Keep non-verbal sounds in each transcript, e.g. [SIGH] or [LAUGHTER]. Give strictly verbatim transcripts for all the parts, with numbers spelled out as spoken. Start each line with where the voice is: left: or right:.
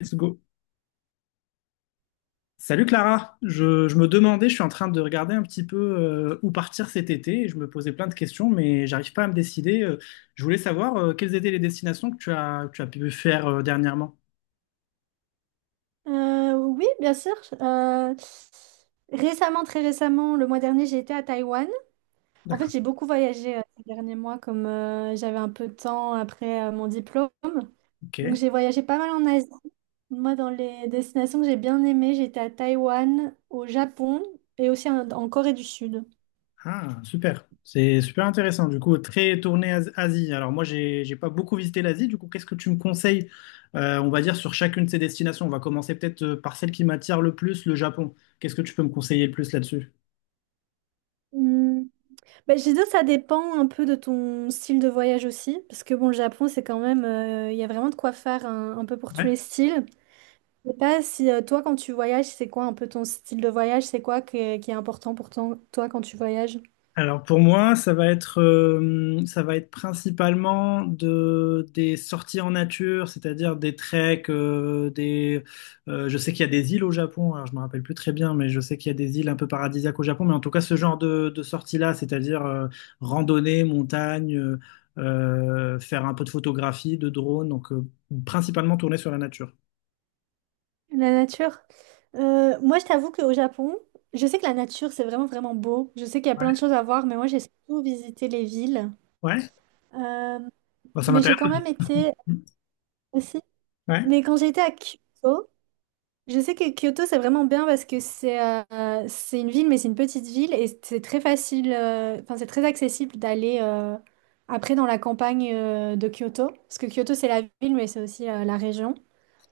left: Let's go. Salut Clara, je, je me demandais, je suis en train de regarder un petit peu euh, où partir cet été et je me posais plein de questions, mais j'arrive pas à me décider. Euh, je voulais savoir euh, quelles étaient les destinations que tu as, que tu as pu faire euh, dernièrement.
right: Euh, oui, bien sûr. Euh, récemment, très récemment, le mois dernier, j'ai été à Taïwan. En fait,
left: D'accord.
right: j'ai beaucoup voyagé euh, ces derniers mois, comme euh, j'avais un peu de temps après euh, mon diplôme.
left: Ok.
right: Donc, j'ai voyagé pas mal en Asie. Moi, dans les destinations que j'ai bien aimées, j'étais à Taïwan, au Japon et aussi en, en Corée du Sud.
left: Ah, super. C'est super intéressant. Du coup, très tourné As- Asie. Alors moi, j'ai, j'ai pas beaucoup visité l'Asie. Du coup, qu'est-ce que tu me conseilles, euh, on va dire, sur chacune de ces destinations? On va commencer peut-être euh, par celle qui m'attire le plus, le Japon. Qu'est-ce que tu peux me conseiller le plus là-dessus?
right: Hmm. Ben, je dis ça dépend un peu de ton style de voyage aussi, parce que bon, le Japon, c'est quand même, euh, il y a vraiment de quoi faire un, un peu pour tous les styles. Je sais pas si euh, toi, quand tu voyages, c'est quoi un peu ton style de voyage? C'est quoi que- qui est important pour ton- toi quand tu voyages?
left: Alors pour moi, ça va être, euh, ça va être principalement de, des sorties en nature, c'est-à-dire des treks, euh, des, euh, je sais qu'il y a des îles au Japon, alors je me rappelle plus très bien, mais je sais qu'il y a des îles un peu paradisiaques au Japon, mais en tout cas ce genre de, de sorties-là, c'est-à-dire euh, randonnée, montagne, euh, euh, faire un peu de photographie, de drone, donc euh, principalement tourner sur la nature.
right: La nature. Euh, moi, je t'avoue qu'au Japon, je sais que la nature, c'est vraiment, vraiment beau. Je sais qu'il y a
left: Ouais,
right: plein de choses à voir, mais moi, j'ai surtout visité les villes.
left: ouais,
right: Euh,
left: bah, ça
right: mais j'ai
left: m'intéresse.
right: quand même été aussi.
left: Ouais,
right: Mais quand j'étais à Kyoto, je sais que Kyoto, c'est vraiment bien parce que c'est euh, c'est une ville, mais c'est une petite ville et c'est très facile, euh, enfin, c'est très accessible d'aller euh, après dans la campagne euh, de Kyoto. Parce que Kyoto, c'est la ville, mais c'est aussi euh, la région.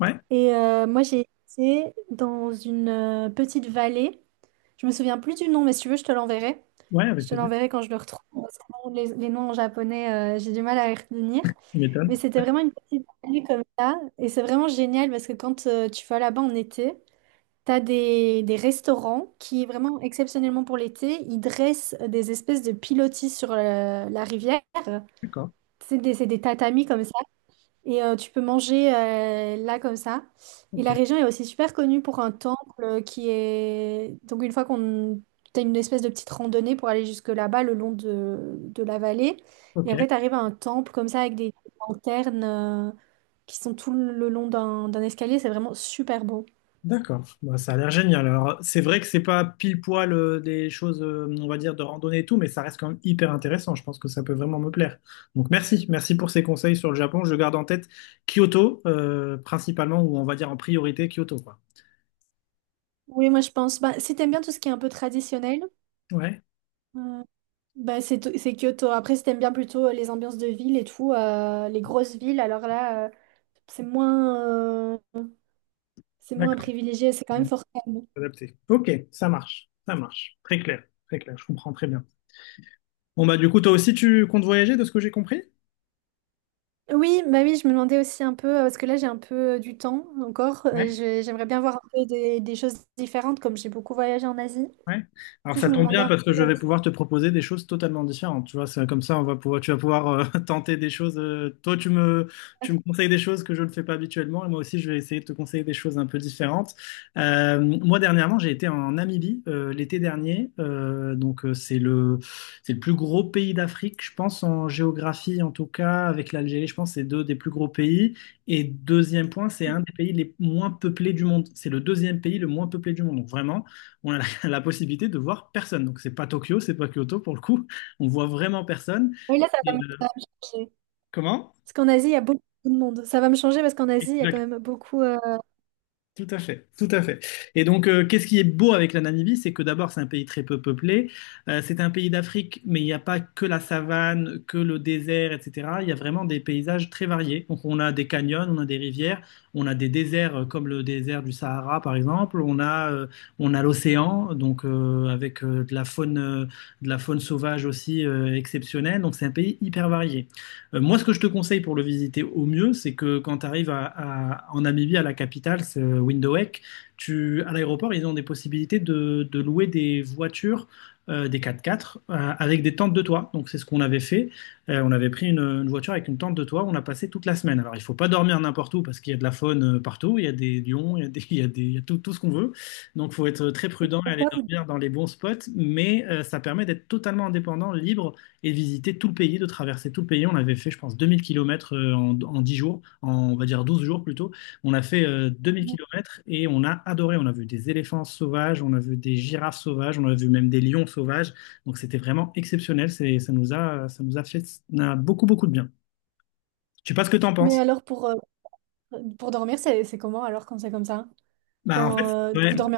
left: ouais,
right: Et euh, moi, j'ai été dans une euh, petite vallée. Je me souviens plus du nom, mais si tu veux, je te l'enverrai.
left: ouais,
right: Je
left: avec
right: te
left: plaisir.
right: l'enverrai quand je le retrouve, parce que bon, Les, les noms en japonais, euh, j'ai du mal à les retenir.
left: Tu
right: Mais
left: m'étonnes.
right: c'était vraiment une petite vallée comme ça. Et c'est vraiment génial parce que quand euh, tu vas là-bas en été, t'as des, des restaurants qui, vraiment exceptionnellement pour l'été, ils dressent des espèces de pilotis sur euh, la rivière.
left: D'accord.
right: C'est des, c'est des tatamis comme ça. Et euh, tu peux manger euh, là comme ça. Et
left: Ok,
right: la région est aussi super connue pour un temple euh, qui est... Donc une fois qu'on... T'as une espèce de petite randonnée pour aller jusque là-bas, le long de, de la vallée.
left: ok.
right: Et après, t'arrives à un temple comme ça avec des lanternes euh, qui sont tout le long d'un d'un escalier. C'est vraiment super beau.
left: D'accord, bah, ça a l'air génial. Alors, c'est vrai que c'est pas pile poil euh, des choses, euh, on va dire, de randonnée et tout, mais ça reste quand même hyper intéressant. Je pense que ça peut vraiment me plaire. Donc, merci, merci pour ces conseils sur le Japon. Je garde en tête Kyoto, euh, principalement, ou on va dire en priorité Kyoto, quoi.
right: Oui, moi je pense. Bah, si t'aimes bien tout ce qui est un peu traditionnel,
left: Ouais,
right: euh, bah, c'est to- c'est Kyoto. Après, si t'aimes bien plutôt euh, les ambiances de ville et tout, euh, les grosses villes, alors là, euh, c'est moins, euh, c'est moins
left: d'accord.
right: privilégié, c'est quand même fort calme.
left: Adapté. Ok, ça marche, ça marche. Très clair, très clair, je comprends très bien. Bon, bah, du coup, toi aussi, tu comptes voyager de ce que j'ai compris?
right: Oui, bah oui, je me demandais aussi un peu, euh, parce que là j'ai un peu euh, du temps encore. Euh, je- j'aimerais bien voir un peu des, des choses différentes, comme j'ai beaucoup voyagé en Asie. Du
left: Ouais. Alors
right: coup, je
left: ça
right: me
left: tombe
right: demandais
left: bien
right: un
left: parce
right: peu.
left: que je
right: euh,
left: vais pouvoir te proposer des choses totalement différentes. Tu vois, c'est comme ça, on va pouvoir, tu vas pouvoir euh, [LAUGHS] tenter des choses. Euh, toi, tu me, tu me conseilles des choses que je ne fais pas habituellement, et moi aussi, je vais essayer de te conseiller des choses un peu différentes. Euh, moi, dernièrement, j'ai été en Namibie euh, l'été dernier. Euh, donc euh, c'est le, c'est le plus gros pays d'Afrique, je pense en géographie en tout cas, avec l'Algérie, je pense que c'est deux des plus gros pays. Et deuxième point, c'est un des pays les moins peuplés du monde. C'est le deuxième pays le moins peuplé du monde. Donc vraiment. On a la possibilité de voir personne. Donc, c'est pas Tokyo, c'est pas Kyoto pour le coup. On voit vraiment personne.
right: Oui, là, ça va
left: Et,
right: me, ça
left: euh,
right: va me changer.
left: comment?
right: Parce qu'en Asie, il y a beaucoup de monde. Ça va me changer parce qu'en Asie, il y a quand même beaucoup. Euh,
left: Tout à fait, tout à fait. Et donc, euh, qu'est-ce qui est beau avec la Namibie, c'est que d'abord, c'est un pays très peu peuplé. Euh, c'est un pays d'Afrique, mais il n'y a pas que la savane, que le désert, et cetera. Il y a vraiment des paysages très variés. Donc, on a des canyons, on a des rivières, on a des déserts euh, comme le désert du Sahara, par exemple. On a, euh, on a l'océan, donc euh, avec euh, de la faune, euh, de la faune sauvage aussi euh, exceptionnelle. Donc, c'est un pays hyper varié. Euh, moi, ce que je te conseille pour le visiter au mieux, c'est que quand tu arrives à, à- en Namibie, à la capitale, c'est euh, Windhoek, tu, à l'aéroport, ils ont des possibilités de, de louer des voitures, euh, des quatre-quatre, euh, avec des tentes de toit. Donc, c'est ce qu'on avait fait. Euh, on avait pris une, une voiture avec une tente de toit, on a passé toute la semaine. Alors, il faut pas dormir n'importe où parce qu'il y a de la faune euh, partout, il y a des lions, il y a des, [LAUGHS] il y a des- il y a tout, tout ce qu'on veut. Donc, faut être très prudent et aller
right: d'endroits où-
left: dormir dans les bons spots, mais euh, ça permet d'être totalement indépendant, libre et visiter tout le pays, de traverser tout le pays. On avait fait, je pense, deux mille kilomètres euh, en, en dix jours, en, on va dire douze jours plutôt. On a fait euh, deux mille kilomètres et on a adoré. On a vu des éléphants sauvages, on a vu des girafes sauvages, on a vu même des lions sauvages. Donc c'était vraiment exceptionnel. C'est, ça nous a, ça nous a fait, ça a beaucoup, beaucoup de bien. Je sais pas ce que tu en penses.
right: Mais alors, pour, euh, pour dormir, c'est c'est comment alors quand c'est comme ça?
left: Bah, en
right: Quand
left: fait,
right: euh,
left: ouais,
right: vous dormez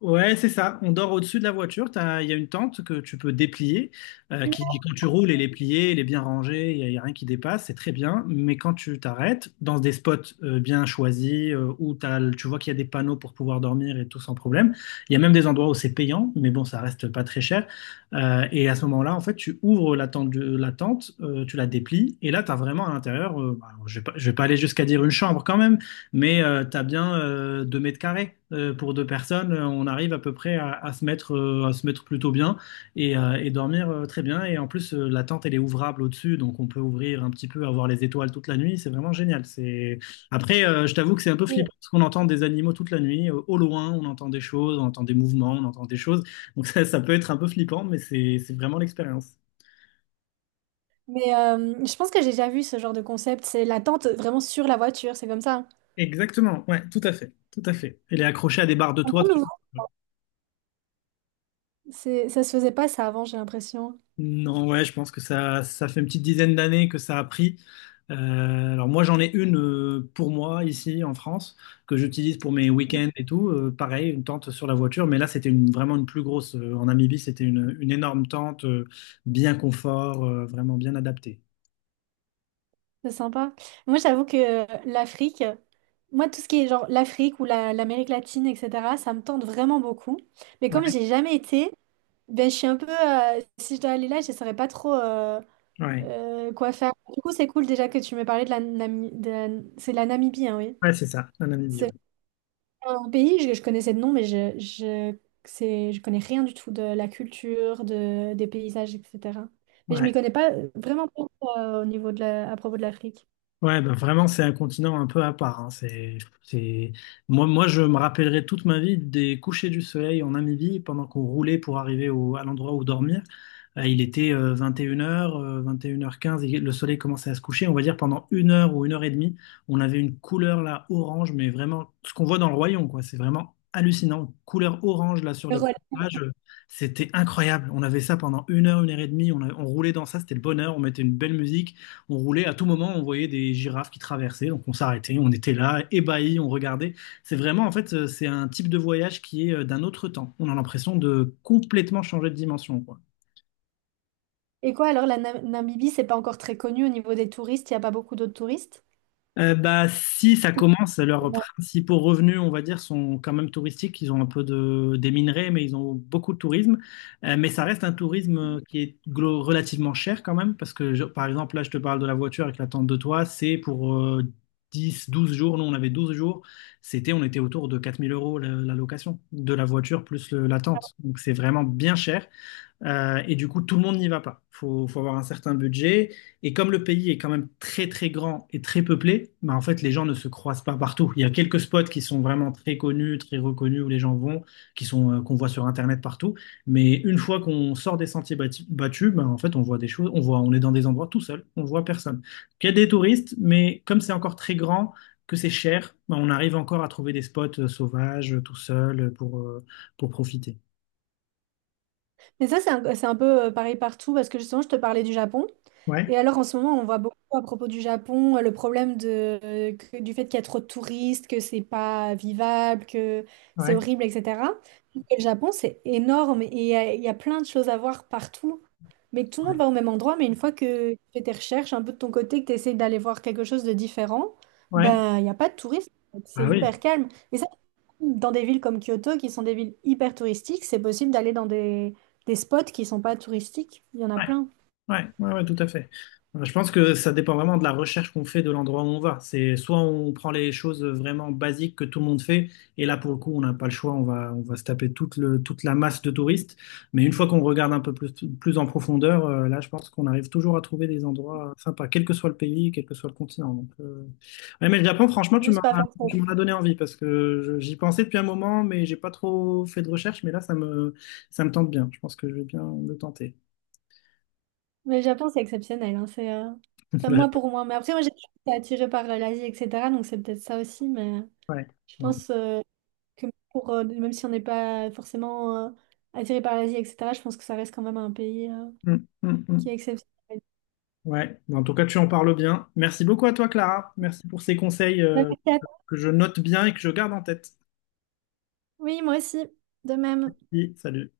left: ouais, c'est ça. On dort au-dessus de la voiture. T'as- il y a une tente que tu peux déplier, euh, qui, qui, quand tu roules, elle est pliée, elle est bien rangée, il n'y a, il y a rien qui dépasse, c'est très bien. Mais quand tu t'arrêtes dans des spots euh, bien choisis, euh, où t'as le- tu vois qu'il y a des panneaux pour pouvoir dormir et tout sans problème, il y a même des endroits où c'est payant, mais bon, ça reste pas très cher. Euh, et à ce moment-là, en fait, tu ouvres la tente, de, la tente euh, tu la déplies, et là, tu as vraiment à l'intérieur, euh, bah, je vais pas, je vais pas aller jusqu'à dire une chambre quand même, mais euh, t'as bien euh, deux mètres carrés euh, pour deux personnes. euh, On arrive à peu près à, à se mettre, euh, à se mettre plutôt bien et, euh, et dormir euh, très bien. Et en plus, euh, la tente, elle est ouvrable au-dessus, donc on peut ouvrir un petit peu, avoir les étoiles toute la nuit. C'est vraiment génial. C'est... Après, euh, je t'avoue que c'est un peu flippant
right: en...
left: parce qu'on entend des animaux toute la nuit. euh, Au loin, on entend des choses, on entend des mouvements, on entend des choses. Donc ça, ça peut être un peu flippant, mais c'est c'est vraiment l'expérience.
right: Mais euh, je pense que j'ai déjà vu ce genre de concept. C'est la tente vraiment sur la voiture, c'est comme ça.
left: Exactement, ouais, tout à fait, tout à fait. Elle est accrochée à des barres de
right: Un
left: toit.
right: peu nouveau. C'est, ça se faisait pas ça avant, j'ai l'impression.
left: Non, ouais, je pense que ça, ça fait une petite dizaine d'années que ça a pris. Euh, alors moi, j'en ai une euh, pour moi ici en France que j'utilise pour mes week-ends et tout. Euh, pareil, une tente sur la voiture, mais là, c'était une, vraiment une plus grosse. Euh, en Namibie, c'était une, une énorme tente, euh, bien confort, euh, vraiment bien adaptée.
right: C'est sympa. Moi, j'avoue que euh, l'Afrique, moi, tout ce qui est genre l'Afrique ou la- l'Amérique latine, et cetera, ça me tente vraiment beaucoup. Mais comme
left: Ouais,
right: j'ai jamais été, ben, je suis un peu. Euh, si je dois aller là, je ne saurais pas trop euh,
left: ouais,
right: euh, quoi faire. Du coup, c'est cool déjà que tu me parlais de la Namibie. C'est la Namibie, hein, oui.
left: ouais, c'est ça, la Namibie.
right: C'est
left: Ouais.
right: un pays, je, je connaissais de nom, mais je, je, c'est, je connais rien du tout de la culture, de, des paysages, et cetera. Mais je
left: Ouais.
right: m'y connais pas euh, vraiment pas euh, au niveau de la, à propos de l'Afrique.
left: Ouais, bah vraiment, c'est un continent un peu à part, hein. C'est, c'est... Moi, moi, je me rappellerai toute ma vie des couchers du soleil en Namibie pendant qu'on roulait pour arriver au, à l'endroit où dormir. Euh, il était euh, vingt et une heures, quinze et une heures quinze, et le soleil commençait à se coucher. On va dire pendant une heure ou une heure et demie, on avait une couleur là orange, mais vraiment ce qu'on voit dans le royaume, quoi. C'est vraiment hallucinant. Couleur orange là sur
right: Le
left: les
right: Rwanda.
left: plages, euh, c'était incroyable. On avait ça pendant une heure, une heure et demie. On, a- on roulait dans ça, c'était le bonheur. On mettait une belle musique on roulait. À tout moment, on voyait des girafes qui traversaient. Donc on s'arrêtait, on était là, ébahis, on regardait. C'est vraiment, en fait, euh, c'est un type de voyage qui est euh, d'un autre temps. On a l'impression de complètement changer de dimension, quoi.
right: Et quoi alors, la Na- Namibie, c'est pas encore très connu au niveau des touristes, il n'y a pas beaucoup d'autres touristes.
left: Euh, bah, si ça commence, leurs
right: Ou-
left: principaux revenus, on va dire, sont quand même touristiques. Ils ont un peu de, des minerais, mais ils ont beaucoup de tourisme. Euh, mais ça reste un tourisme euh, qui est glo- relativement cher quand même, parce que, je- par exemple, là, je te parle de la voiture avec la tente de toit, c'est pour euh, dix, douze jours. Nous, on avait douze jours. C'était, on était autour de quatre mille euros la, la location de la voiture plus le- la tente. Donc, c'est vraiment bien cher. Euh, et du coup, tout le monde n'y va pas. Il Faut, faut avoir un certain budget. Et comme le pays est quand même très très grand et très peuplé, bah, en fait, les gens ne se croisent pas partout. Il y a quelques spots qui sont vraiment très connus, très reconnus où les gens vont, qui sont euh, qu'on voit sur Internet partout. Mais une fois qu'on sort des sentiers bati- battus, bah, en fait, on voit des choses. On voit, on est dans des endroits tout seul. On voit personne. Donc, il y a des touristes, mais comme c'est encore très grand, que c'est cher, bah, on arrive encore à trouver des spots euh, sauvages, euh, tout seul, euh, pour euh, pour profiter.
right: Mais ça, c'est un, c'est un peu euh, pareil partout, parce que justement, je te parlais du Japon.
left: Ouais,
right: Et alors, en ce moment, on voit beaucoup à propos du Japon euh, le problème de, euh, que- du fait qu'il y a trop de touristes, que c'est pas vivable, que c'est
left: ouais,
right: horrible, et cetera. Et le Japon, c'est énorme et il y a, il y a plein de choses à voir partout. Mais tout le monde
left: ouais.
right: va au même endroit, mais une fois que tu fais tes recherches un peu de ton côté, que tu essayes d'aller voir quelque chose de différent,
left: Ouais.
right: ben, il n'y a pas de touristes. C'est
left: Ah oui,
right: hyper calme. Et ça, dans des villes comme Kyoto, qui sont des villes hyper touristiques, c'est possible d'aller dans des, des spots qui sont pas touristiques. Il y en a
left: ouais,
right: plein.
left: ouais, ouais, ouais, tout à fait. Euh, Je pense que ça dépend vraiment de la recherche qu'on fait de l'endroit où on va. C'est soit on prend les choses vraiment basiques que tout le monde fait, et là pour le coup on n'a pas le choix, on va, on va se taper toute le, toute la masse de touristes. Mais une fois qu'on regarde un peu plus, plus en profondeur, euh, là je pense qu'on arrive toujours à trouver des endroits sympas, quel que soit le pays, quel que soit le continent. Donc, euh, ouais, mais le Japon, franchement, tu
right: Juste
left: m'as,
right: pas forcément.
left: tu m'en as donné envie parce que je- j'y pensais depuis un moment, mais j'ai pas trop fait de recherche. Mais là ça me, ça me tente bien. Je pense que je vais bien le tenter.
right: Mais le Japon, c'est exceptionnel, hein. C'est, euh, enfin, moi
left: D'accord.
right: pour moi. Mais après, moi, j'ai été attirée par euh, l'Asie, et cetera. Donc c'est peut-être ça aussi. Mais
left: Ouais.
right: je
left: Ouais.
right: pense. euh, que pour, euh, même si on n'est pas forcément euh, attiré par l'Asie, et cetera, je pense que ça reste quand même un pays euh,
left: Mm, mm,
right: qui est
left: mm.
right: exceptionnel.
left: Ouais. Bon, en tout cas, tu en parles bien. Merci beaucoup à toi, Clara. Merci pour ces conseils, euh,
right: vingt-quatre.
left: que je note bien et que je garde en tête.
right: Oui, moi aussi, de même.
left: Oui. Salut.